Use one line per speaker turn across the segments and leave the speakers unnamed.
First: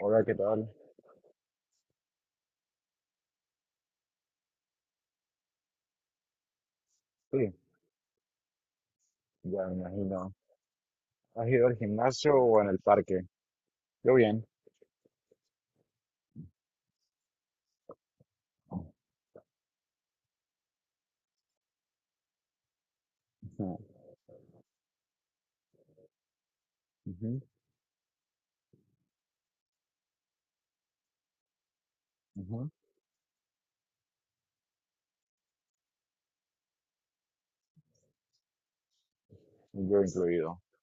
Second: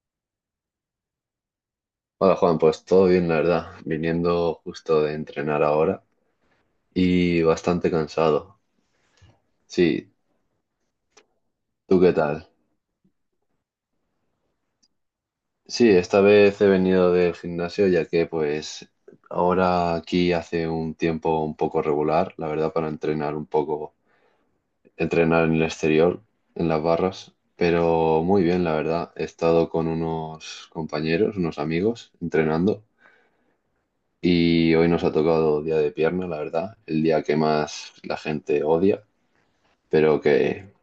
Hola, ¿qué tal?
Hola Juan, pues todo bien, la verdad, viniendo justo de entrenar ahora y
Sí,
bastante cansado.
ya me
Sí,
imagino. ¿Has ido al
¿tú qué
gimnasio
tal?
o en el parque? Yo bien.
Sí, esta vez he venido del gimnasio ya que pues ahora aquí hace un tiempo un poco regular, la verdad, para entrenar un
Ujú,
poco, entrenar en el exterior, en las barras,
ujú,
pero muy bien, la verdad. He estado con unos compañeros, unos amigos,
ujú.
entrenando. Y hoy nos ha tocado día de pierna, la verdad, el día que más la gente odia.
Yo
Pero
incluido.
que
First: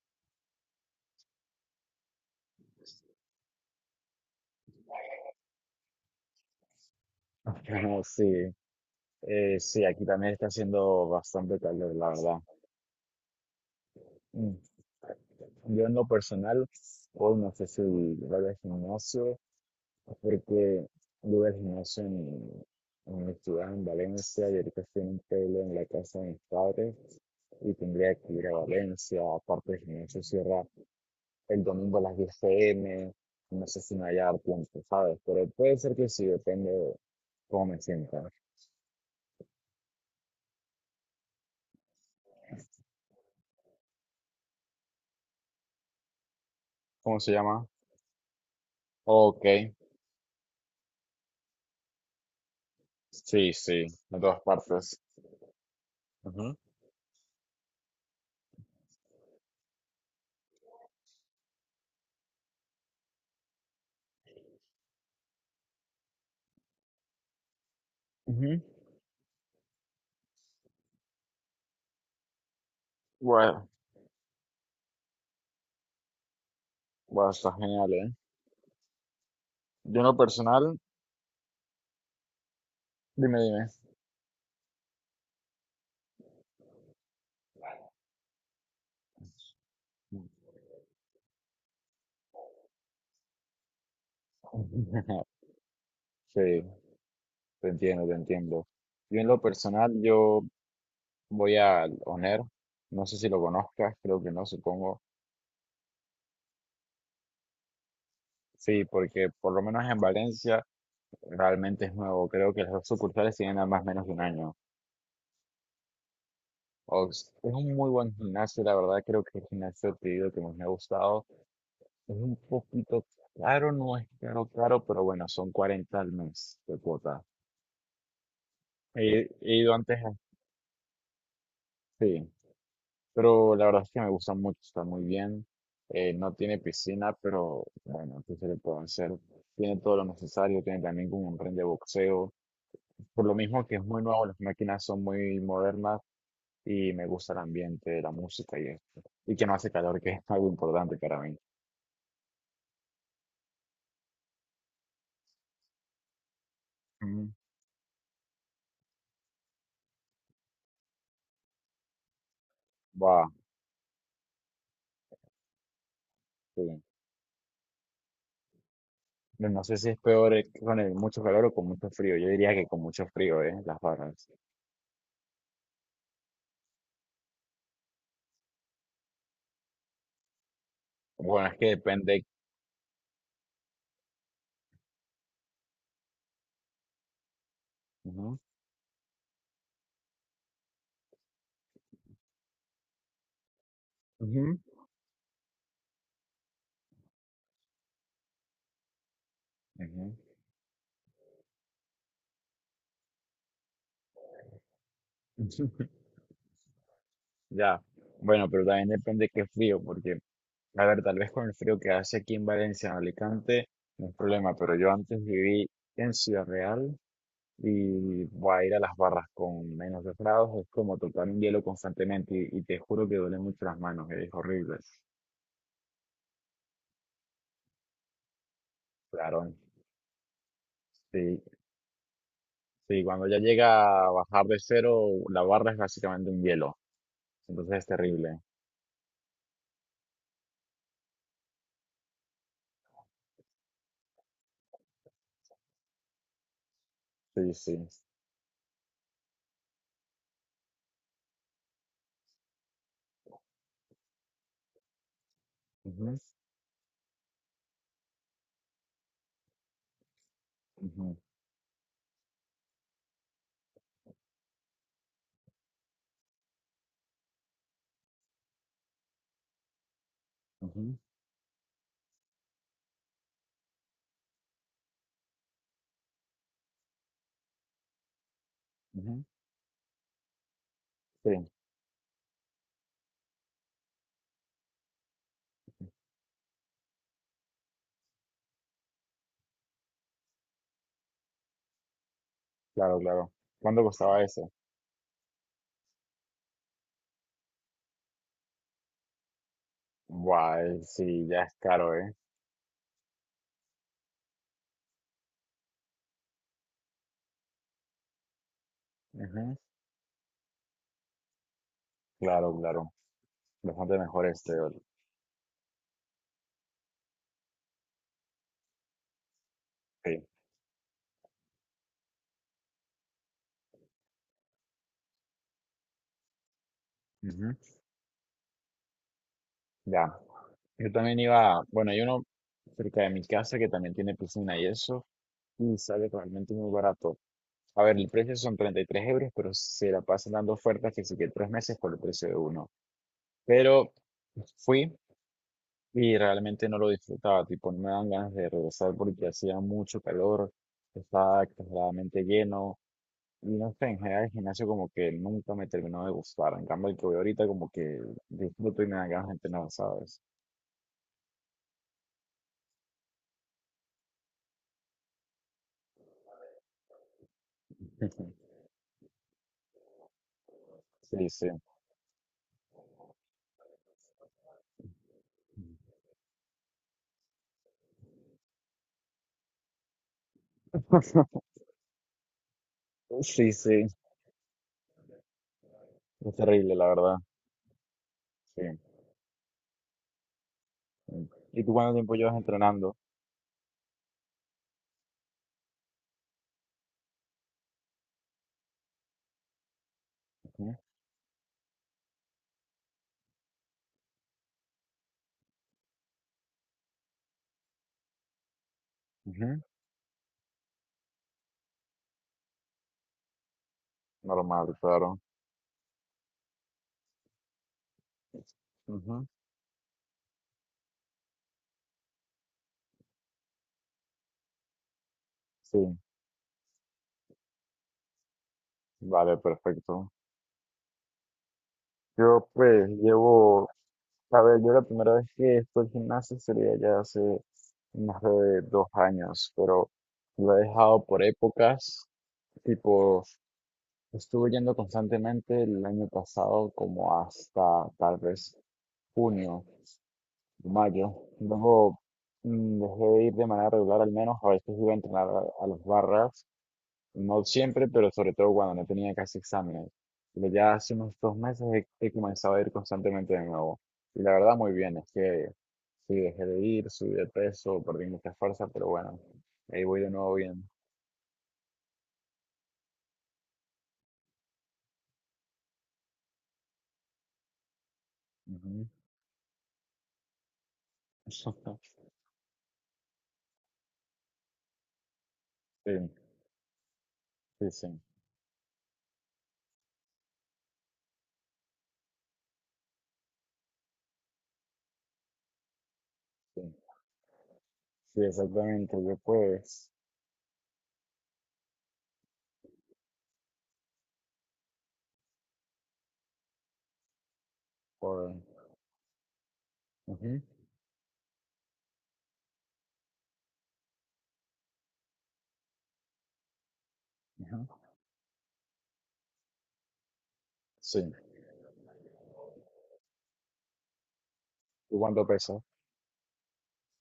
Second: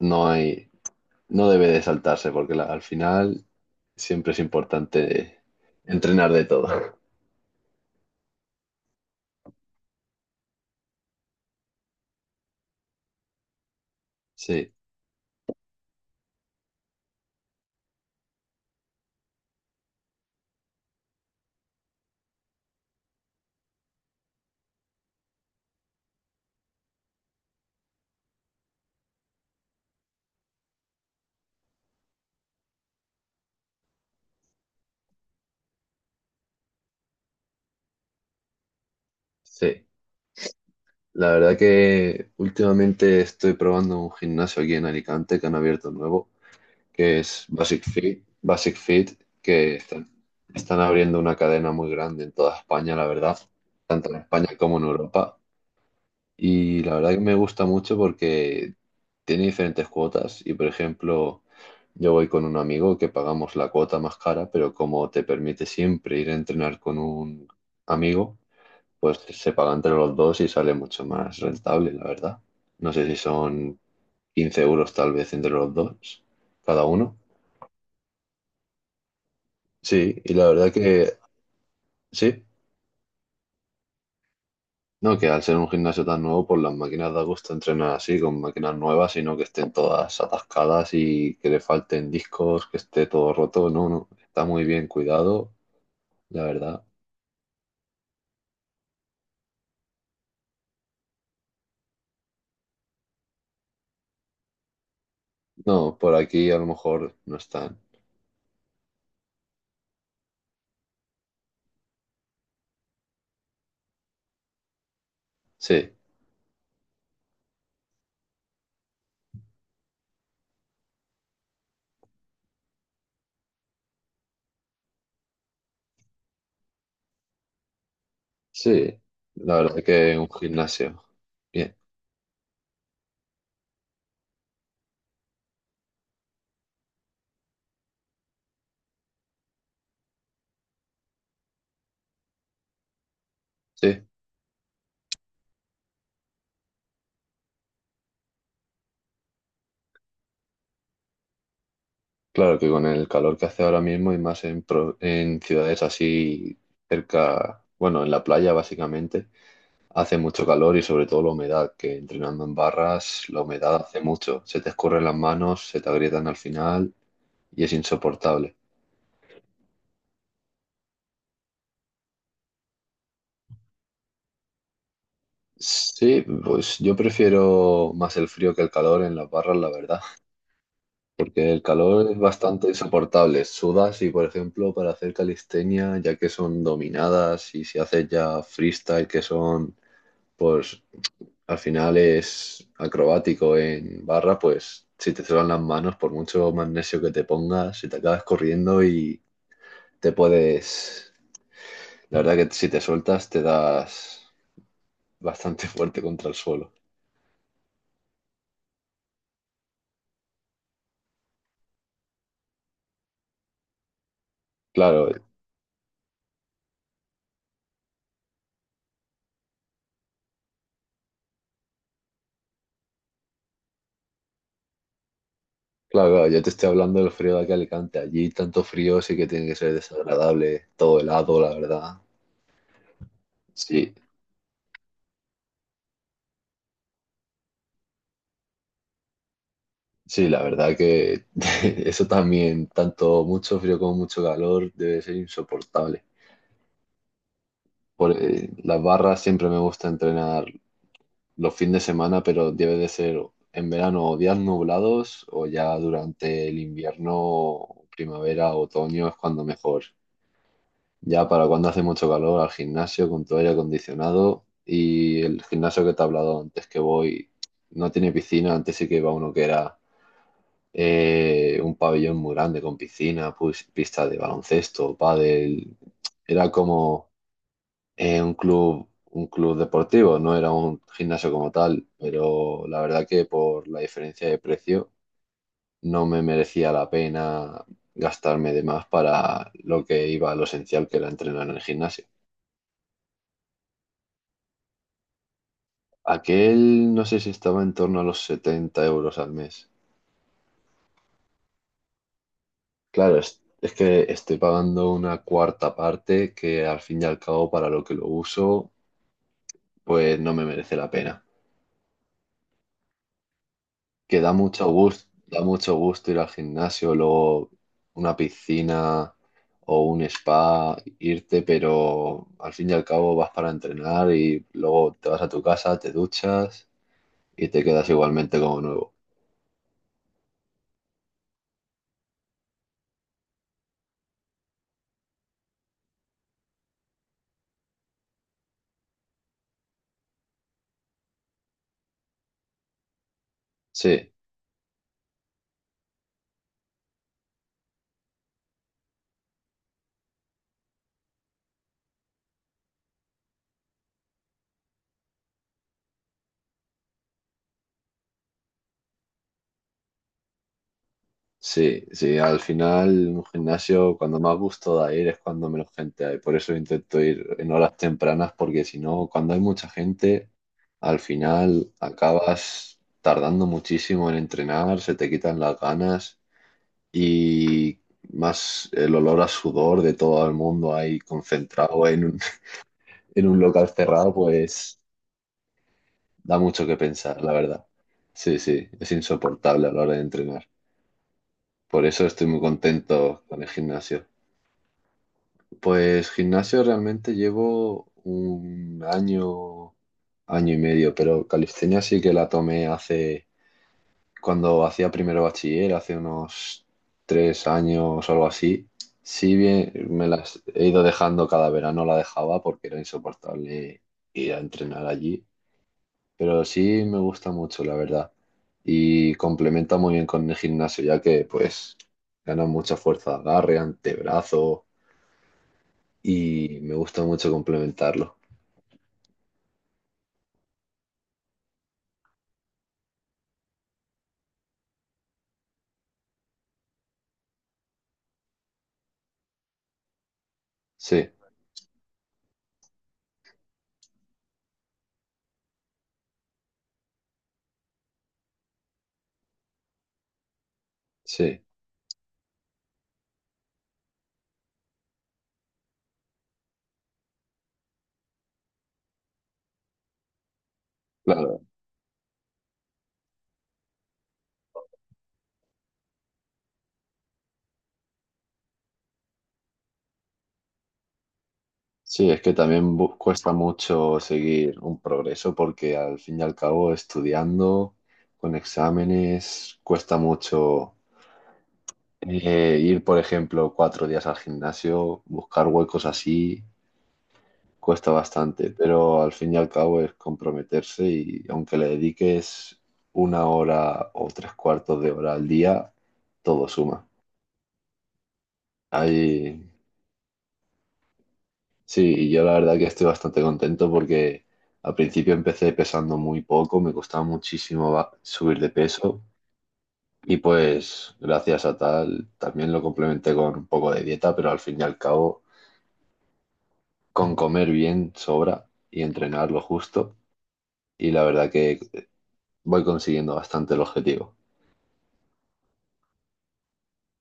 no hay, no debe de saltarse porque al final siempre es importante entrenar de todo.
Pero sí, sí, aquí también está haciendo bastante calor, la verdad. Mm.
Sí,
Yo en lo personal, hoy no sé si voy al gimnasio, porque yo voy al gimnasio en mi ciudad, en Valencia, y ahorita estoy en un pueblo en la casa de mis padres, y tendría que ir a Valencia, aparte el gimnasio cierra el domingo a las 10 p.m., no sé si me vaya a dar tiempo, ¿sabes? Pero puede ser que sí, depende de cómo me sienta.
sí. La verdad que últimamente estoy probando un gimnasio aquí en Alicante que han abierto nuevo, que
¿Cómo se
es
llama?
Basic Fit,
Ok.
que están abriendo una cadena muy grande en toda España, la verdad,
Sí, sí,
tanto en
en todas
España como en
partes.
Europa.
Ujú.
Y la verdad que me gusta mucho porque tiene diferentes cuotas y, por ejemplo, yo voy con un amigo que pagamos la cuota más cara, pero como te permite siempre ir a entrenar con un amigo,
Ujú.
pues se paga entre los dos y sale mucho más rentable, la verdad. No sé si
Bueno,
son 15 euros tal vez entre los dos, cada uno.
bueno, está genial, ¿eh? Yo en lo
Sí, y la verdad
personal,
que sí.
dime, dime.
No, que al ser un gimnasio tan nuevo, pues las máquinas da gusto entrenar así, con máquinas nuevas, sino que estén todas atascadas y que le falten discos, que esté todo roto. No, no, está muy bien cuidado, la
Sí,
verdad.
te entiendo, te entiendo. Yo en lo personal, yo voy al ONER, no sé si lo conozcas, creo que no, supongo.
No, por aquí a lo mejor no están.
Sí, porque por lo menos en Valencia realmente es nuevo, creo que las dos sucursales tienen ambas menos de un año.
Sí,
Ox, es un muy buen gimnasio, la verdad creo que el gimnasio que he ido que más me ha gustado es un poquito caro, no es caro, caro, pero bueno, son 40 euros al mes de cuota.
sí,
He,
la
he ido
verdad
antes,
que un gimnasio. Bien,
sí, pero la verdad es que me gusta mucho, está muy bien. No tiene piscina, pero bueno, ¿qué se le puede hacer? Tiene todo lo necesario, tiene también como un ring de boxeo. Por lo mismo que es muy
sí.
nuevo, las máquinas son muy modernas, y me gusta el ambiente, la música y esto. Y que no hace calor, que es algo importante para mí.
Claro que con el calor que hace ahora mismo y más en ciudades así
Mm.
cerca, bueno, en la playa básicamente hace mucho calor y sobre todo la humedad, que entrenando en barras
Wow,
la humedad hace mucho. Se te escurren las manos, se te agrietan al
qué bien.
final y es insoportable.
No sé si es peor con el mucho calor o con mucho frío. Yo diría que con mucho frío, ¿eh? Las barras.
Sí, pues yo prefiero más el frío que el calor en las barras, la verdad,
Bueno,
porque
es
el
que
calor es
depende.
bastante insoportable. Sudas y, por ejemplo, para hacer calistenia, ya que son dominadas y si haces
Ujú,
ya freestyle, que son, pues al final es acrobático en barra,
ujú,
pues si te suenan las manos, por mucho magnesio que te pongas, si te acabas corriendo y te
ujú.
puedes. La verdad que si te sueltas te das bastante fuerte contra el suelo.
Ya, bueno, pero también depende qué frío, porque, a ver, tal vez con el frío que hace aquí en Valencia, en Alicante, no es problema, pero yo
Claro,
antes viví en Ciudad Real y voy a ir a las barras con menos 2 grados, es como tocar un hielo constantemente y te juro que duele mucho las manos, es horrible.
claro, claro, yo te estoy hablando del frío de aquí a Alicante. Allí tanto frío sí que tiene
Claro,
que ser desagradable, todo helado,
sí,
la verdad.
sí, cuando ya
Sí,
llega a bajar de cero, la barra es básicamente un hielo, entonces es terrible.
sí, la verdad que eso también, tanto mucho frío como mucho calor, debe ser insoportable.
Sí, sí.
Por, las barras siempre me gusta entrenar los fines de semana, pero debe de ser en verano o días nublados o ya
Ujú,
durante el invierno, primavera, otoño es cuando mejor.
ujú,
Ya para cuando hace mucho calor al gimnasio con tu aire acondicionado y el gimnasio que te he hablado antes que voy no tiene piscina, antes sí que iba uno que era
ujú,
un pabellón muy grande con piscina, pues, pista de baloncesto, pádel, era como un club,
ujú.
un club deportivo, no era un gimnasio
Sí,
como tal, pero la verdad que por la diferencia de precio no me merecía la pena gastarme de más para lo que iba a lo esencial que era entrenar en el gimnasio.
claro, claro. ¿Cuánto costaba eso?
Aquel no sé si estaba en torno a los 70 euros al mes.
Guay, sí, ya es caro, ¿eh?
Claro, es que estoy pagando una cuarta parte que al fin y al cabo para lo que lo uso,
Ujú,
pues no me merece la pena.
claro, claro. Bastante
Que
mejor este,
da mucho gusto ir al gimnasio, luego una piscina o un
sí.
spa, irte, pero al fin y al cabo vas para entrenar y luego te vas a tu casa, te duchas y
Ujú,
te quedas igualmente como nuevo.
ya. Yo también iba, bueno, hay uno cerca de mi casa que también tiene piscina y eso, y sale realmente muy barato. A ver, el precio son 33 euros, pero se la pasan dando ofertas que sí que tres meses por el precio de uno. Pero
Sí,
fui y realmente no lo disfrutaba, tipo, no me dan ganas de regresar porque hacía mucho calor, estaba exageradamente lleno, y no sé, en general el gimnasio como que nunca me terminó de gustar. En cambio, el que voy ahorita como que disfruto y me dan ganas de entrenar, ¿sabes?
sí, sí, al final un gimnasio cuando más gusto da ir es cuando menos gente hay. Por eso intento ir en horas tempranas porque si no, cuando hay mucha gente, al
Sí, sí.
final acabas tardando muchísimo en entrenar, se te quitan las ganas y más el olor a sudor de todo el mundo ahí concentrado en un, en un
Sí,
local
sí.
cerrado, pues
Es
da mucho
terrible,
que
la verdad.
pensar, la verdad. Sí, sí,
Sí.
es insoportable a la hora de entrenar.
Sí. ¿Y tú
Por
cuánto
eso
tiempo
estoy
llevas
muy
entrenando?
contento con el gimnasio. Pues gimnasio realmente llevo un año, año y
Ujú,
medio, pero calistenia sí que la tomé hace, cuando hacía primero bachiller, hace unos 3 años o algo así. Sí
ujú,
bien, me las he ido dejando cada verano, la dejaba porque era insoportable ir a
normal,
entrenar
claro.
allí, pero sí me gusta mucho, la verdad. Y
Ujú,
complementa muy bien con el gimnasio, ya que pues ganan mucha fuerza, de agarre, antebrazo,
sí,
y me gusta mucho complementarlo.
vale, perfecto. Yo pues llevo, a ver, yo la primera vez que estoy al gimnasio sería ya hace más de 2 años, pero lo he dejado
Sí,
por épocas. Tipo, estuve yendo constantemente el año pasado como hasta tal vez junio. Mayo,
sí,
luego dejé de ir de manera regular al menos, a veces iba a entrenar a las barras, no siempre, pero sobre todo cuando no tenía casi exámenes. Pero ya hace unos dos
claro.
meses he comenzado a ir constantemente de nuevo. Y la verdad muy bien, es que sí, dejé de ir, subí de peso, perdí mucha fuerza, pero bueno, ahí voy de nuevo bien.
Sí, es que también cuesta mucho seguir un progreso porque al fin y al cabo estudiando con
Ujú.
exámenes cuesta mucho ir, por ejemplo, 4 días al gimnasio, buscar huecos
Sí,
así,
sí,
cuesta
sí,
bastante, pero al fin y al cabo es comprometerse y aunque le dediques una hora o tres cuartos de hora al día, todo
sí,
suma.
sí, exactamente, yo
Hay,
pues,
sí, y yo la verdad que estoy bastante contento porque al principio empecé pesando muy poco, me costaba muchísimo
por...
subir de peso y
ujú,
pues gracias a tal también lo complementé con un poco de dieta, pero al fin y al cabo con comer
ujú,
bien sobra y entrenar lo justo y
sí,
la verdad que voy consiguiendo bastante el objetivo.
¿y cuánto peso?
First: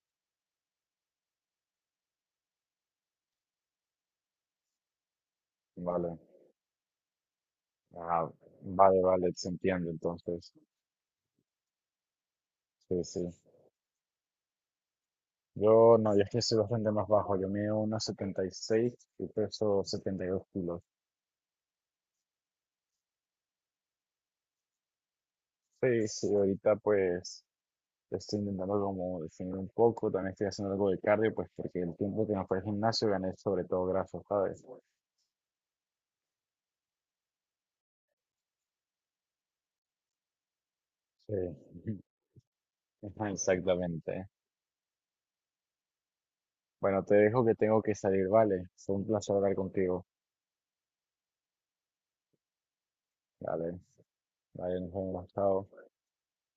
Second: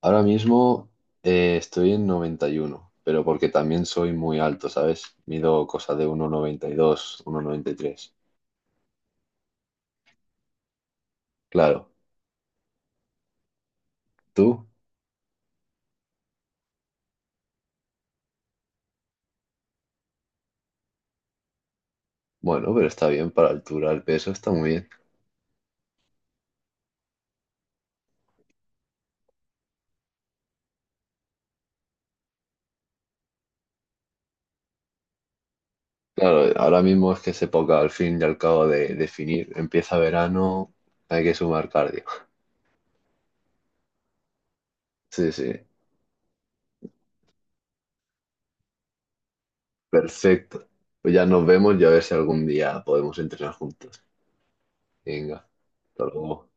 Ahora mismo estoy en 91, pero porque también soy muy alto, ¿sabes? Mido cosa de
Vale.
uno noventa noventa y dos, uno noventa y tres.
Ah, vale, vale, se entiende entonces.
Claro,
Sí, sí.
¿tú?
Yo no, yo es que soy bastante más bajo. Yo mido unos 1,76 y peso 72 kilos.
Bueno, pero está bien para altura, el peso está muy bien.
Sí, sí, ahorita pues estoy intentando como definir un poco. También estoy haciendo algo de cardio, pues porque el tiempo que me fue al gimnasio gané sobre todo grasa, ¿sabes?
Claro, ahora mismo es que es época al fin y al cabo de definir. Empieza verano, hay que
Sí,
sumar cardio.
ajá, exactamente.
Sí, sí,
Bueno, te dejo que tengo que salir, ¿vale? Fue un placer hablar contigo.
perfecto. Pues ya nos vemos y a ver si algún día podemos entrenar
Vale,
juntos.
vale, nos vemos,
Venga,
chao.
hasta luego.